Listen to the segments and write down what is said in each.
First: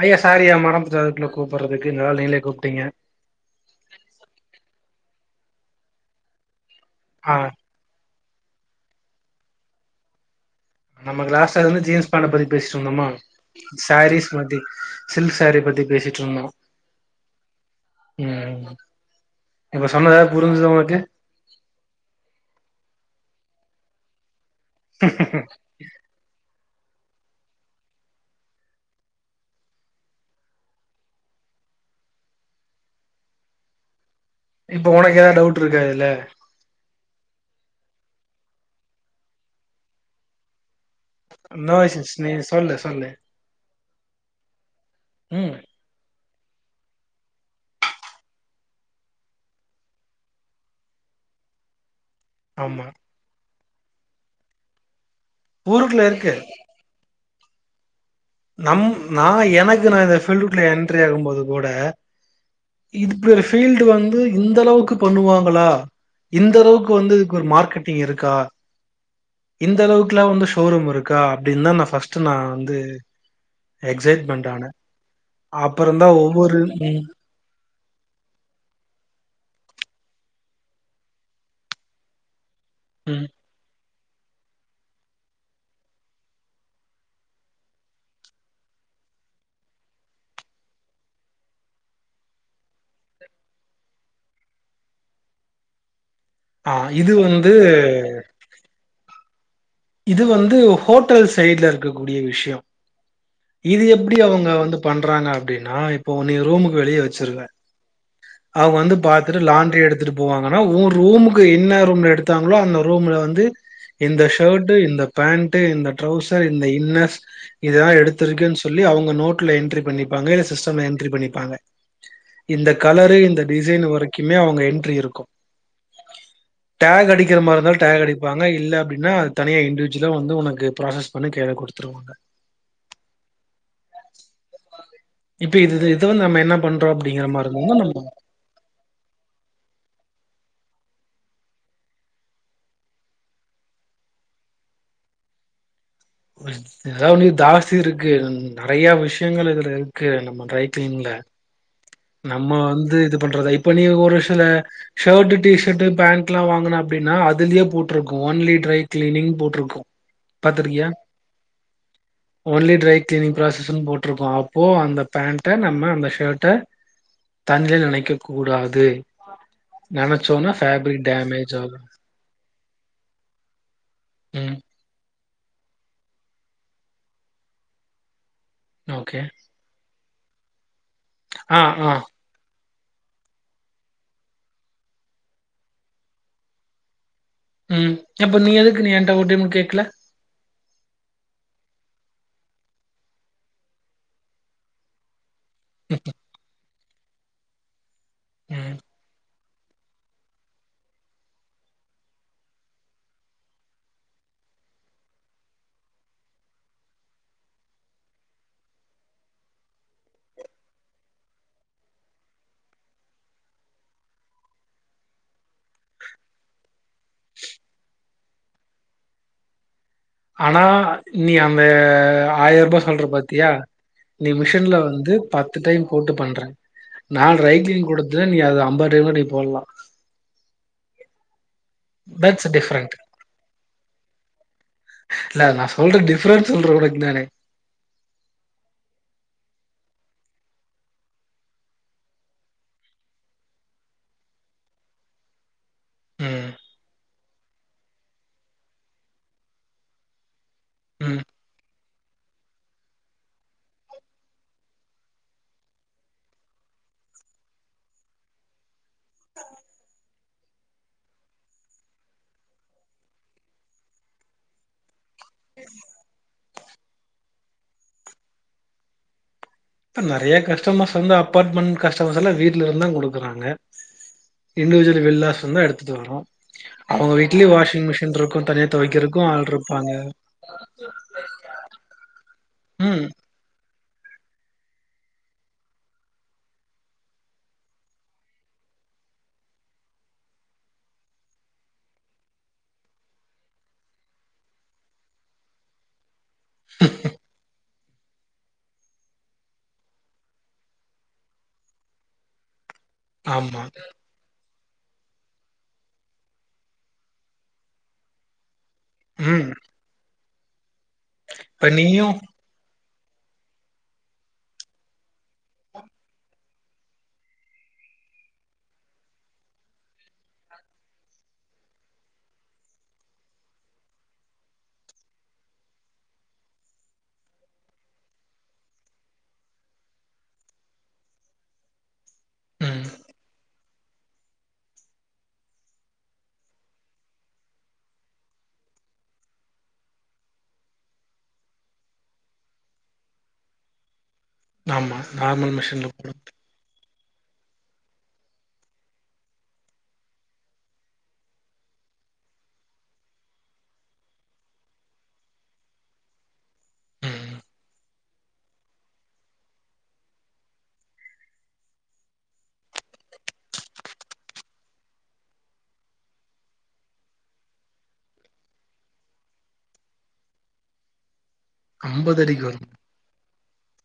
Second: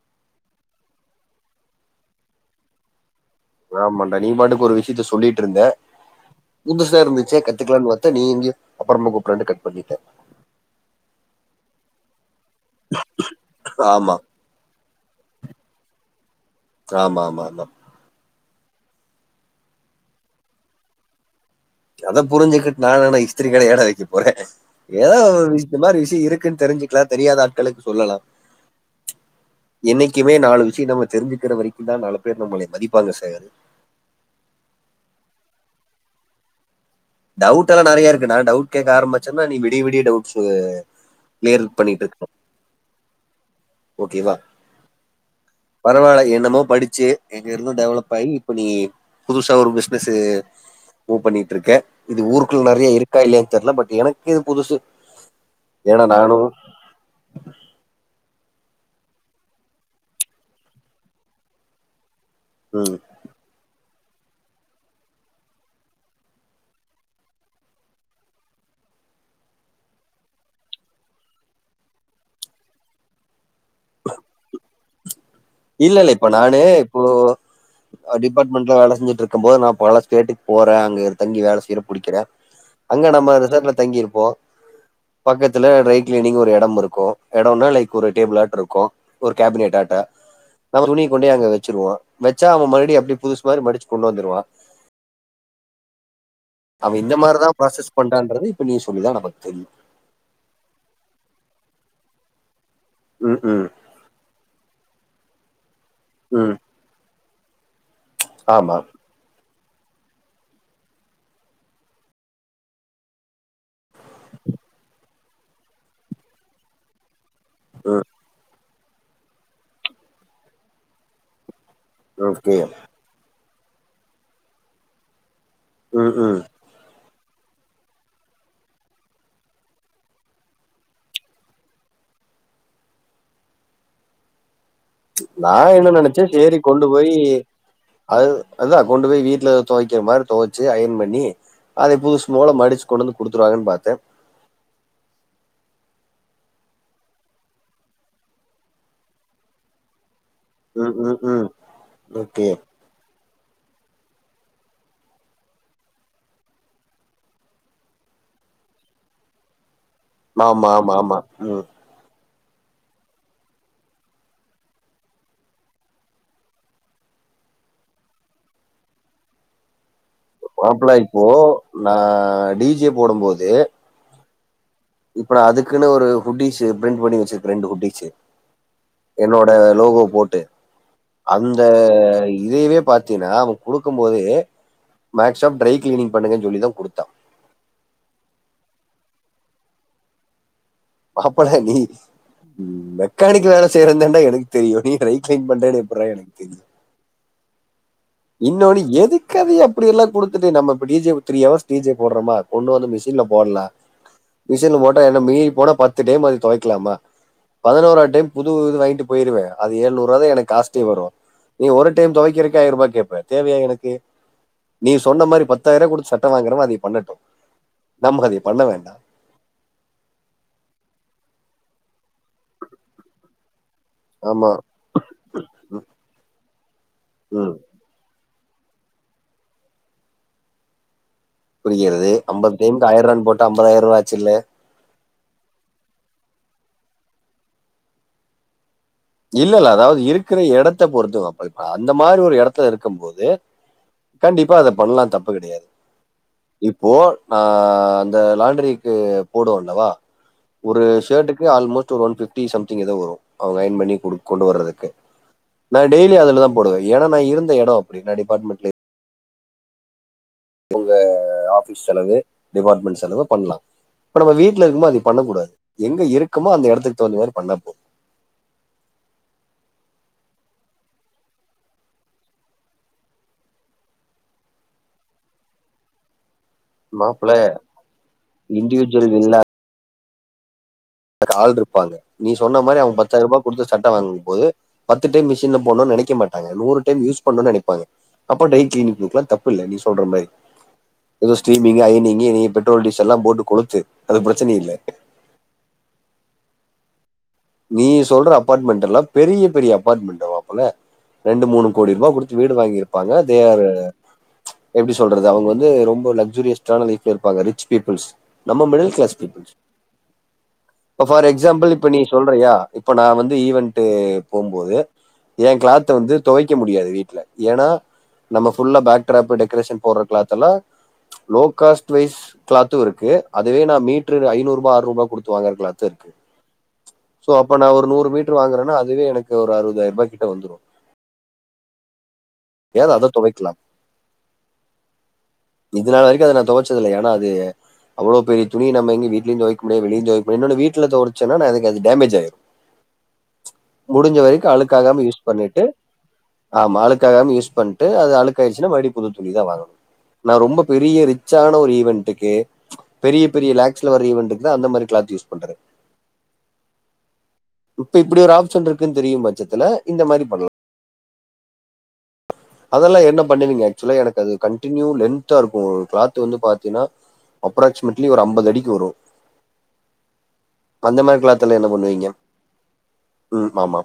ஐயா சாரியா மறந்துடே அதுக்குள்ள கூப்பட்றதுக்கு நால் நீங்களே கூப்ட்டீங்க ஆமாண்டா நீ பாட்டுக்கு ஒரு விஷ்யத்த சொல்லிட் இருந்தே புதுசா ஆ இருந்துச்சே கத்துக்லான் பாத் த்தா நீ எங்கயோ அப்றமா கூப்ண்டு கட் பண்ணிட்டே நம்ம லாஸ்ட்டா வந்து ஜீன்ஸ் பட பத்தி பேசிட்ருந்தோமா ஆமா சாரீஸ் பத்தி சில்க் சாரி பத்தி பேசிட்ருந்தோ ஆமா ஆமா ஆமா ம் இப்ப சொன்னது எதா புரிஞ்சுதா உனக்கு அத புரிஞ்சுக்கிட் நா என்னடா இஸ்திரி கடயாடா வெக்கப்போறே ஏதா ஒரு விஸ் இந்த மாரி விஷயோ இருக்குன் தெரிசுக்லா தெரியாத ஆட்களுக்கு சொல்லலா என்னைக்குமே நாலு விஷயோ நம்ம தெரிஞ்சுக்கிற வரைக்குந்தா நாலு பேர் நம்ளயே மதிப்பாங்க சார் இப்போ உனக்கு எதா டவுட் இருக்கா இத்ல டவுட் எல்லா நரையா இருக்கு நா டவுட் கேக்க ஆரம்பச்சன்னா நீ விடி விடிய டவுட்ஸு என்னா விஷ்யஸ் நீ சொல்லு சொல்லு ஓகேவா உம் பரவால்ல என்னமோ படிச்சு எங்க இருந்தோ டெவலப் ஆயி இப்ப நீ புதுசா ஒரு பிசினஸூ மூவ் பண்ணிட்ருக்க இது ஊருக்குள்ள ஆமா நறையா இருக்கா இல்லயான் தெர்ல பட் எனக்கு இது புதுசு ஏன்னா ஊருக்குல்ல இருக்கு நானும் நம் நா எனக்கு நா இந்த ஃபீல்டுகுள்ள என்ட்ரி ஆகுபோது கூட ம் இதுக் இப்டி ஒரு ஃபீல்டு வந்து இந்த அளவுக்கு பண்ணுவாங்ளா இந்தளவுக்கு வந்து இதுக்கு ஒரு மார்க்கெட்டிங் இருக்கா இந்த அளவுக்குலா வந்து ஷோரூம் இருக்கா அப்டின் தா நா ஃபஸ்ட் நா வந்து எக்ஸைட்மென்ட் ஆனே இல்ல இல்ல இப்ப நானு இப்போ டிபார்ட்மெண்ட்ல வேல செஞ்சிட்டு இருக்கும் போது நா பல ஸ்டேட்டுக்கு போறே அங்க இரு தங்கி வேல செய்றே புடிக்கிறே அங்க ம். நம்ம ரிசாட்ல தங்கி இருப்போ பக்கத்துல ட்ரை கிளீனிங் ஒரு எடம் இருக்கு எடோனா லைக் ஒரு டேபிள் ஆட்ட இருக்கு ஒரு கேபினெட் ஆட்ட நம்ம துணிய கொண்டே அங்க வச்சிருவோ வச்சா அவெ மறுபடி அப்டி புதுசுமாரி மடிச்சு கொண்டு வந்துருவா ஆ அவெ இது இந்த மாரிதா வந்து ப்ராசஸ் பண்றான்றது இப்ப நீ சொல்லிதா நமக்கு தெரியு இது வந்து ஹோட்டல் சைட்ல இருக்கக்கூடிய விஷ்யோ ம் ம் இது எப்டி அவங்க வந்து பண்றாங்க அப்டினா இப்ப நீ ம் ரூமுக்கு வெளிய வச்சிருவெ அவெ ஆமா வந்து பாத் துட்டு லாண்ட்ரி எடுத்துட்டு போவாங்கன்னா உ ரூமுக்கு என்ன ரூம்ல எடுத்தாங்களோ அந்த ரூம்ல வந்து இந்த ஷர்ட்டு இந்த பேண்ட்டு இந்த ட்ரௌசர் இந்த இன்னர்ஸ் இதெல்லா ம் எடுத்து ருக்கேனு சொல்லி அவங்க நோட்ல என்ட்ரி பண்ணிப்பாங்க இல்ல சிஸ்டம்ல என்ட்ரீ பண்ணிப்பாங்க ஓகே இந்த கலரு இந்த டிசைன் வரைக்குமே அவங்க என்ட்ரி இருக்கு ம் ஹூ டாக் அடிக்கிற மாரி இருந்தா டேக் அடிப்பாங்க இல்ல அப்டினா தனியா இண்டிவிஜுவலா வந்து ஒனக்கு ப்ராசஸ் பண்ணி கய்ல குடுத்துருவாங்க நா இப்ப இது இது என்ன இது நெனச்சே வந்து நம்ம என்ன செரி கொண்டு பண்றோம் போய் அப்டிங்கிற மாரி இருந்ததுன்னா நம்ம அது அதா கொண்டு போய் வீட்ல தொவக்கிற மாரி தொவச்சு அயன் பண்ணி அதே புதுசு போல மடிச்சு கொண்டு வந்து குடுத்துருவாங்கனு பாத்தே எதா ஒன்னு தாஸி இருக்கு நெறையா விஷயங்கள் இதுல இருக்கு நம்ம ம் ட்ரைக்ளீன்ல ம் ம் ஓகே நம்ம வந்து இது பண்றதா இப்ப நீ ஒரு சில ஷர்ட்டு டிஷர்ட்டு பேண்ட்ல்லா வாங்குன அப்டினா அதுலயே போட்ருக்கு ஒன்லி ட்ரை கிளீனிங் போட்ருக்கு ஆமா ஆமா ஆமா ம் ஓன்லி ட்ரை கிளீனிங் ப்ராஸஸுனு போட்ருக்கூ அப்போ அந்த பேண்ட நம்ம அந்த ஷர்ட்ட தண்ணீல நனைக்க கூடாது நனச்சோனா மாப்ள இப்போ நா டி ஜே போடும்போது ம் இப்ப நா அதுக்குனு ஒரு ஹுட்டீசு ப்ரிண்ட் பண்ணி வச்சிருக்கு ரெண்டு ஹுட்டீசு ஓகே என்னோட லோகோ போட்டு ஆ அந்த ஆ இதயவே பாத்தீங்னா அவெ குடுக்கும்போதே மேக்சிமம் ட்ரை கிளீனிங் பண்ணுங்கனு சொல்லி தா குடுத்தா ம் அப்ப நீ எதுக்கு நீ என்ட ஒரு டைம் கேக்கல மாப்பள நீ மெக்கானிக் வேல செய்யறந்தாண்டா எனக்கு தெரியு நீ ட்ரை க்ளீண் பன்றேனு எப்பிறா எனக்கு தெரியு ம் இன்னோனு எதுக் க்கதி அப்டி எல்லா குடுத்துட்டு நம்ம இப்ப D J three hours D J போட்றோமா கொண்டு வந்து மிஷின்ல போட்லா மிஷின்ல போட்டா என்ன மீறி போனா பத்து டேம் அது தொவைக்கலாமா பதினோரா டைம் புது இது வாங்கிட்டு பொய்ருவே அது ஏழ்நூறுூவா தா எனக் காஸ்டே வரு நீ ஒரு டைம் தொவைக்கிரக்கே ஆயர் ரூபா கேப் ப தேவையா எனக்கு நீ சொன்ன மாரி பத்தாயிர குடுத்து சட்ட வாங்குறவே அதெ பண்ணட்டு நம்மக் அதை பண்ண வேண்டா ஆனா நீ அந்த ஆயர் ருபா சொல்ற பாத்தியா நீ ஆமா மிஷன்ல வந்து பத்து டைம் போட்டு பண்ற நா ம் ட்ரைக்ளீனிங் குடு இல்ல நீ அது ஐம்ப டைம் கிட் நீ போட்லா புறிக்கிறது தட்ஸ் அம்பதுடெம்க்கு டிஃப்ரெண்ட் ஆயிரன் போட்டா அம்பதாயிரருவா ஆச்சுல்ல இல்ல நா சொல்ற டிஃப்ரென்ஸ் சொல்றே உனக் நானு இல்ல இல்ல அதாவ்து இருக்கிற எடத்த பொறுத்தூ அப்ப இப்ப அந்த மாரி ஒரு எடத்தல இருக்கம்போது கண்டிப்பா அத பண்லா தப்பு கெடயாது ம் இப்போ நா அந்த லாணடரிக்கு போடுவஅல்லவா ஒரு ம் ஷர்ட்டுக்கு அல்மோஸ்ட் ஒன் பிஃப்டி சம்திங் ஏதோ வரு அவுங்க அயன் பண்ணி குடுக் கொண்டு வர்றதுக்கு நா டெய்லி அதுல தா போடுவே ஏனா நா இருந்த எடோ அப்படி நா டிபார்ட்மெண்ட்லே ஒங்க ஆஃபிஸ் செலவு டிபார்ட்மெண்ட் செலவு பண்லா ப்ப நம்ம வீட்ல இருக்கு மோது பண்ண கூடாது எங்க இருக்கமோ அந்த எடத்துக் தவுந்த மேரி பண்ணா போது நறைய கஸ்டமர்ஸ் வந்து அப்பார்ட்மெண் கஸ்டமர்ஸ் எல்லா வீட்ல இருந்தா குடுக்குறாங்க இண்டிஜுவல் வில்லாஸ் லந்து எடுத்துட் வரு அவுங்க மாப்பிள்ள வீட்லே வாஷிங் மிஷின் ருக்கு தனிய இண்டிவிஜுவல் தொவிக்கரக்கு ஆள்ருப்பாங்க அதுக் ஆல்ருப்பாங்க நீ சொன்னா மாரி அவுங் ம் பத்தாயிர்ருபா குட்த்து சட்ட வாங்கு போது பத்து டெம் மிஷின்ல போன்னுன் நெனைக்க மாட்டாங்க நூறு டைம் யூஸ் பண்ணோனு நெனைப்பாங்க அப்ப டைக்கிளக்குல்லா தப்பு இல்ல நீ சொல்ற மரி எதோ ஸ்டீமிங்க் ஐனிங்கு இ பெட்ரோல் டீசல்லா போட்டுக் கொளுத்து அது பிரச்சனை இல்ல நீ சொல்ற அபார்ட்மெண்ட் எல்லா பெரிய பெரிய அப்பார்ட்மெண்ட் மாப்புல ரெண்டு மூணு கோடி ருபா குடுத்து வீடு வாங்கிருப்பாங்க தே ஆமா ஆர் எப்டி சொல்றது அவுங் வந்து ரொம்ப லக்சரியஸ்டான லைஃப்ல இருப்பாங்க ரிச் பீப்புள்ஸ் நம்ம மிடில் கிளாஸ் ம் பீப்ள்ஸ் ஃபார் எக்ஸாம்பிள் இப்ப நீ யா இப்ப நா வந்து ஈவென்ட்டு போம்போது என் கிளாத்த வந்து தொவைக்க முடியாது வீட்ல எனா நம்ம புல்லா பேக் ட்ராப் டெகரேஷன் போட்ற கிளாத் எல்லா லோ காஸ்ட் வைஸ் கிளாத்து இருக்கு அதுவே நா மீ்ட்ரு நா ஐநூருபா ஆறு ரூபா குடுத்து வாங்கற கிளாத் இர்க்கு சோ அப்ப நா ஒரு நூறு மீட்டர் வாங்கறென்னா அதுவே எனக்கு ஒரு அறுபதாயர்ப்பா கிட்ட வந்துரூ ம் ஏத அத தொவைக்லாம் இது நாள் வரிக்க அ நா தொவைச்சதில்ல ஏன்னா அது அவ்வளோ பெரிய துணி நம்ம இங்க வீட்லயு தொவைக் முடிய வெளியும் தொவைக் முடியு இன்னொன்னு வீட்ல துவசன்னா எனக்கது டேமஜ் ஆயிரு முடிஞ்ச வரைக்கு ஆமா அளுக்காகம யூஸ் நார்மல் பண்ணிட்டு மிஷின்ல போடு ஆம்மா அழுக் க்காகம யூஸ் பண்ட்டு அத அழுக்காய்டுச்சுன்னா மறுடி புது துணி தா வாங்கணு நா ரொம்ப பெரிய ரிச்சான ஒரு ஈவன்ட்டுக்கு பெரிய பெரிய லேக்ஸ்லவர இவன்ட்க்குதா அந்த மாரி க்ளாத் யூஸ் பண்றது ம் இப்ப இப்புடி ஒரு ஆப்ஷன் இருக்குன் தெரியு பட்சத்துல இந்த மாரி பண்ல அதெல்லா என்ன பண்ணுவீங்க ஆக்சுலா எனக்கு அது கண்டின்யூ லென்த்தா இருக்கு க்ளாத் வந்து பாத்தீன்னா அப்ராக்சிமெட்லி ஒரு அம்பது அடிக்கு வரூ அந்த மாரி காலாத் கல்யாணம் பண்ணுவீங்க அம்பது அடிக்கு வரு ம் ஆமா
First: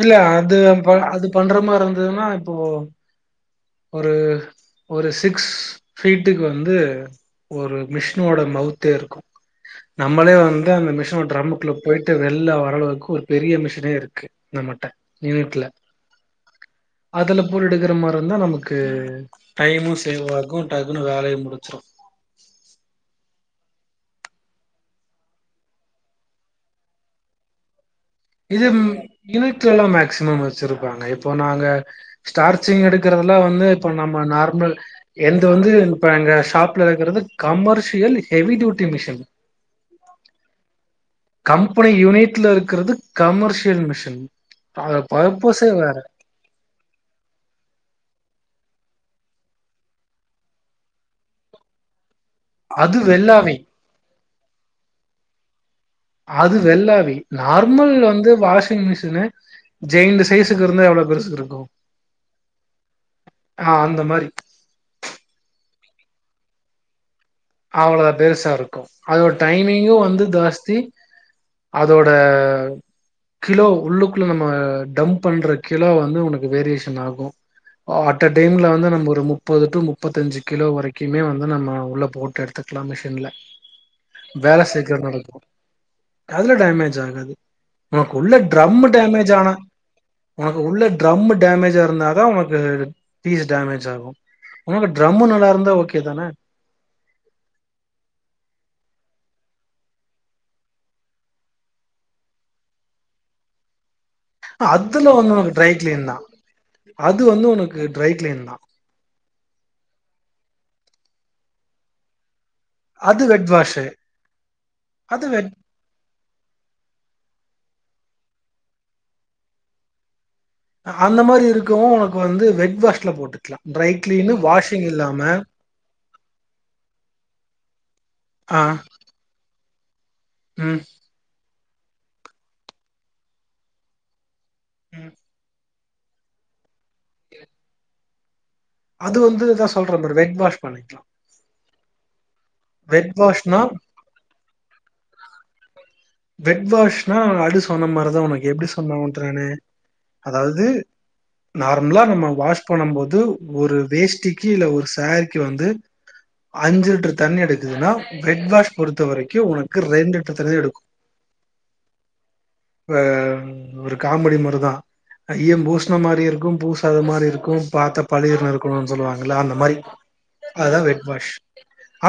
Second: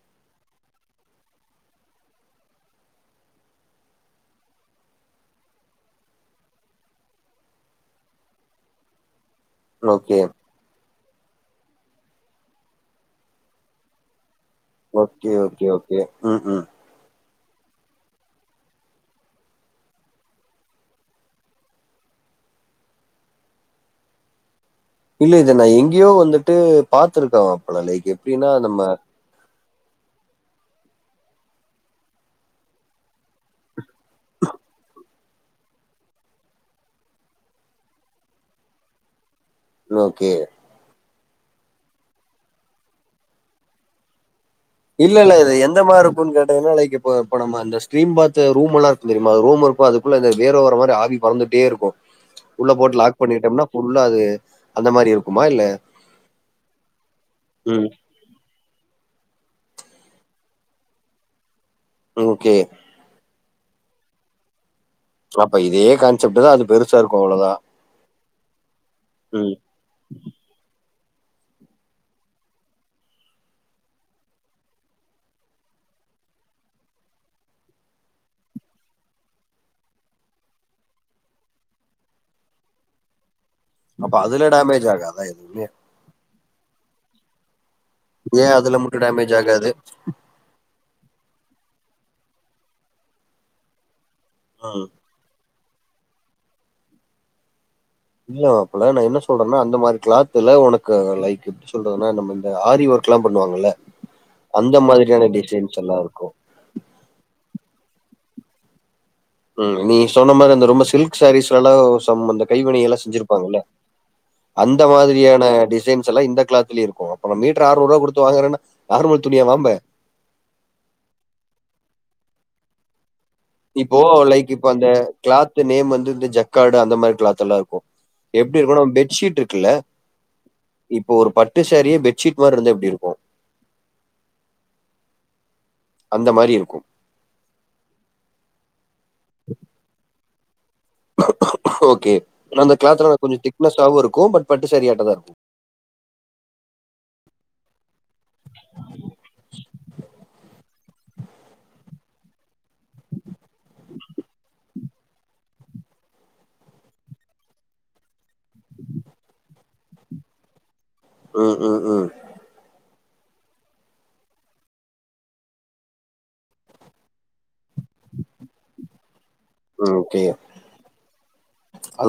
இல்ல அது அப்ப அது பண்ற மார் இருந்ததுன்னா இப்போ ஒரு ஒரு சிக்ஸ் ஃபீட்டுக் வந்து ஒரு மிஷ்னோட மவ்த்தே இருக்கு ஓகே நம்மளே வந்து அந்த மிஷ்னோ டிரம்மு ள்ல போய்ட்டு வெள்ள வரளவுக்கு ஒரு பெரிய மிஷனே இருக்கு நம்மட்ட ஓகே ஓகே யூனிட்ல ஓகே ம் ம் அதுல போல் எடுக்கற மார் இருந்தா நமக்கு டைமு சேவ் ஆகு டகுனு வேலையு முடுச்சுரு இல்ல இது நா எங்கியோ வந்துட்டு பாத்துருக்கே மாப்பல லைக்கு இது ம் யுனிட்ல எலா மேக்சிமம் வச்சிருப்பாங்க இப்போ நாங்க ஸ்டார்ச்சிங் எடுக்கறதலா வந்து இப்ப நம்ம நார்மல் எந்து வந்து இப்ப எங்க ஷாப்ல இருக்கிறது commercial heavy duty machine no okay company யூனிட்ல இருக்கிறது கமர்ஷியல் மிஷின் அத பர்பசே வேற ஃபோன் கேட்டதுமே லைக் இப்ப இப்ப நம்ம அந்த ஸ்ட்ரீம் பாத்து ரூம் எல்லா இருக்கு தெரியுமா ரூம் இருக்கு அதுக்குள்ள இது வேற ஒரு மாரி ஆவி தொறந்துட்டே இருக்கு உள்ள அது போட்டு லாக் வெள்ளாவி பண்ணிட்டம்னா ஃபுல்லா அது அந்த மாரி இருக்குமா இல்ல அது வெள்ளாவி ம் நார்மல் வந்து வாஷிங் மிஷினு ஜெயின்ட் சைஸுக்கு இருந்தா எவ்ளோ பெருசு இருக்கு ஓகே ஆ அந்த மாரி அப்ப இதே கான்செப்ட்டு தா அது பெருசா இருக்கு அவ்ளோதா அவ்ளதா பெருசா இருக்கு அதோட டைமிங்கு வந்து ஜாஸ்தி அதோட கிலோ உள்ளுக்குள்ள நம்ம டம்ப் பண்ற கிலோ வந்து உனக்கு வேரியேஷன் ஆகு அட்ட டைம்ல வந்து நம்ப ஒரு முப்பது டு முப்பத்தஞ்சு கிலோ வரைக்குமே வந்து நம்ம உள்ள போட் டு எடுத்துக்கலா மிஷின்ல அப்ப அதுல வேல டேமேஜ் சீக்கிர ஆகாதா நடக்கு எதுவுமே அதுல டேமேஜ் ஆகாது உனக்கு உள்ள ஏன் டிரம் அதுல மட்டும் டேமேஜ் ஆனா ஆகாது உனக்கு உள்ள ட்ரம் டேமேஜா இருந்தாதா உனக்கு பீஸ் டேமேஜ் ஆகு உனக்கு ம் ட்ரம்மு நல்லா இருந்தா ஓகே தானே இல்ல மாப்பல நா என்ன சொல்றன்னா அந்த மாரி கிளாத்துல உனக்கு லைக் எப்டி சொல்றதுனா நம்ம இந்த ஆரி ஒர்க் கலா பண்ணுவாங்கல அந்த அதுல மாதிரியான வந்து உனக்கு ட்ரை டிசைன்ஸ் எல்லா கிளீன் தா இருக்கு அது வந்து உனக்கு டிரை கிலீன் தா ம் நீ சொன்ன மாரி அந்த ரொம்ப சில்க்ஸ் சாரீஸ்ல்லலா சம் அந்த கைவினை எல்லா அது வெட் செஞ்சிருப்பாங்கல்ல வாஷு அந்த அது மாதிரியான வெட் டிசைன்ஸ் எல்லா இந்த கிளாத் திலியே இருக்கு அப்போ நம் மீட்டர் ஆறுநுரூவா குடுத்து வாங்குரன நார்மல் துனியா வாங்குவ அந்த மாரி இருக்கவு உனக்கு வந்து வெட்வாஸ்ல்ல போட்டுக்கலா ட்ரை இப்போ கிளீனு லைக் இப்போ அந்த வாஷிங் இல்லாம கிளாத் நேம் வந்து இந்த ஜக்காடு அந்த மார் கிளாத் எல்லா இருக்கு எப்டி ஆ இருக்கும்னா பெட்ஷீட் இருக்குல்ல ம் இப்போ ஒரு பட்டு சேரியே பெட்ச்ஷீட் மார் இருந்தா எப்டி இருக்கு ம் அந்த மாரி இருக்கு அது வந்து அதா சொல்ற பாரு வெட் வாஷ் பண்ணிக்கலா ஓகே அந்த வெட் கிளாத்ல கொஞ்ச வாஷ்னா திக்னஸாவு இருக்கு பட் பட்டு சரியாட்ட தா இருக்கு வெட் வாஷ்னா அது சொன்ன மார்தா உனக்கு எப்டி சொன்ன உண்ட நானு அதாவ்து நார்மலா நம்ம வாஷ் பண்ணு போது ஒரு வேஷ்ட்டிக்கு இல்ல ஒரு சாரிக்கு வந்து அஞ்சு லிட்டர் தண்ணி எடுக்குதுன்னா வெட் வாஷ் பொறுத்த வரைக்கு உனக்கு ரெண்டு லிட்டர் தண்ணி எடுக்கு ம் ம் ம் ஆ ஒரு காமெடி மார்தா ஐயம் பூஷண மாரி இருக்கு பூசாத மாரி இருக்கு பாத்த பலிரின்னு இருக்கும்னு சொல்லுவாங்கள அந்த மாி ம். ஓகே. அதாவெட் வாஷ்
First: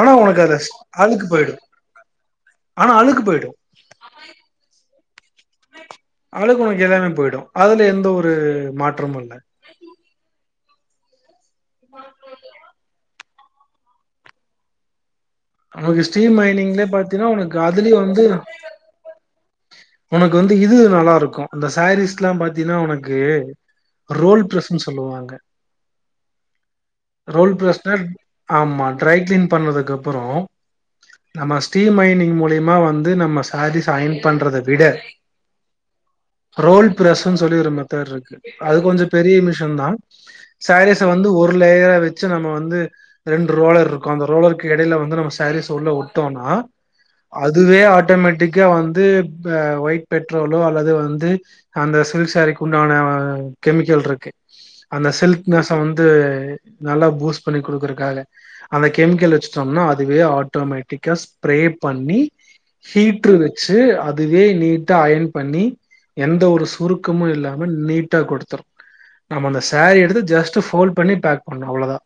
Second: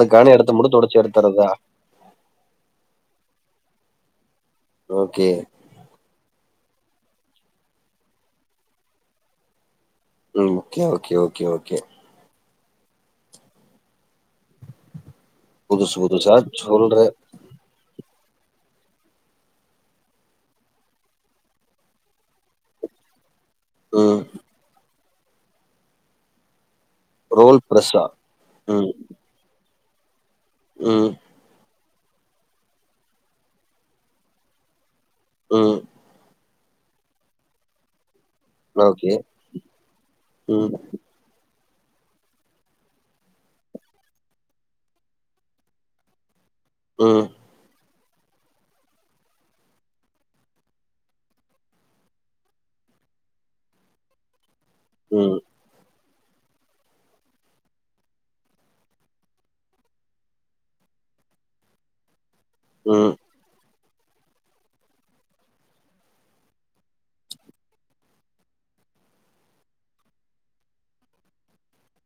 ஆனா உனக்கு இடத்த அத மட்டும் தொடச்சு அழுக்கு எடுத்துறதா? போயிடு ஆனா அழுக்கு போயிடு ஓகே அழுக்கு உனக்கு எல்லாமே போயிடு அதுல எந்த ஒரு மாற்றமு இல்ல ம் ஓகே ஓகே ஓகே ஓகே புதுசு உனக்கு புதுசா ஸ்டீல் மைனிங்ல சொல்ற பாத்தீன்னா உனக்கு அதுலயே வந்து உனக்கு வந்து இது நல்லா இருக்கு அந்த சாரீஸ்ல்லா பாத்தீன்னா உனக்கு ம் ரோல் பிளஸ் ம் சொல்லுவாங்க ரோல் பிரஷ ஆமா ம் ட்ரை கிளீன் பண்ணறதுக்கு அப்பரோ ம் நம்ம ஸ்டீல் மைனிங் மூலியமா வந்து நம்ம சாரீஸ் அய்யன் பண்றத விட ம் ரோல் பிரஸ்ன்னு சொல்லி ஒரு மெத்தட் இருக்கு அது கொஞ்ச ஓகே பெரிய மிஷன் தா ம் சாரீஸ வந்து ஒரு லேயரா வச்சு நம்ம வந்து ரெண்டு ரோலர் இருக்கு அந்த ரோலருக்கு இடயில வந்து நம்ம சாரீஸ் உள்ள விட்டோம்னா ம் அதுவே ஆட்டோமேட்டிக வந்து ஒயிட் பெட்ரோலோ அல்லது வந்து அந்த சில்க் சாரிக்கு உண்டான கெமிக்கல் இருக்கு அந்த ம் சில்க் நஸ் வந்து நல்லா பூஸ்ட் பண்ணி குடுக்கருக்காக அந்த கெமிக்கல் வச்சுட்டோம்னா அதுவே ஆட்டோமேட்டிக்கா ஸ்ப்ரே பண்ணி ம் ஹீட்ரு வச்சு அது அதுவே நீட்டா அயன் பண்ணி எந்த ஒரு சுருக்கமு இல்லாம நீட்டா கொடுத்துரு நம்ம அந்த சேரி எடுத்து ஜஸ்ட் ஃபோல்டு பண்ணி பேக் பண்ரோ அவ்வளோதா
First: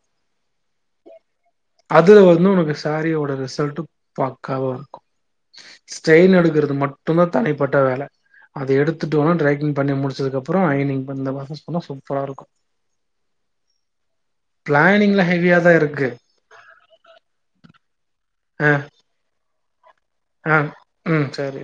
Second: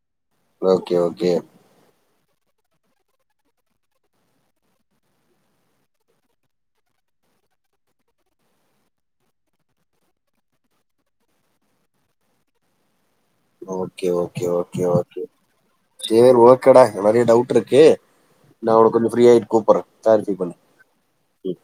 ஓகே ஓகே அதுல வந்து உனக்கு சாரியோட ரிசல்ட் பக்காவா இருக்கு ஸ்டெயில் எடுக்கறது மட்டுதா தனிப்பட்ட வேலை அத எடுத்துட்டு உனா ட்ரக்கிங் பண்ணி முடிச்சதுக்குப்புற ஐனிங் இந்தந்த பரசஸ் பண்ணா சூப்பரா இருக்கு ஓகே ஓகே ஓகே ஓகே பிளானிங்ல ஹெவியா தா இருக்கு சிவம்பு க்கடா நெறைய டவுட் இருக்கு ஆ நா உன கொஞ்ச ஃப்ரீயிட்டு கூப்பறே ஆ ம் சரி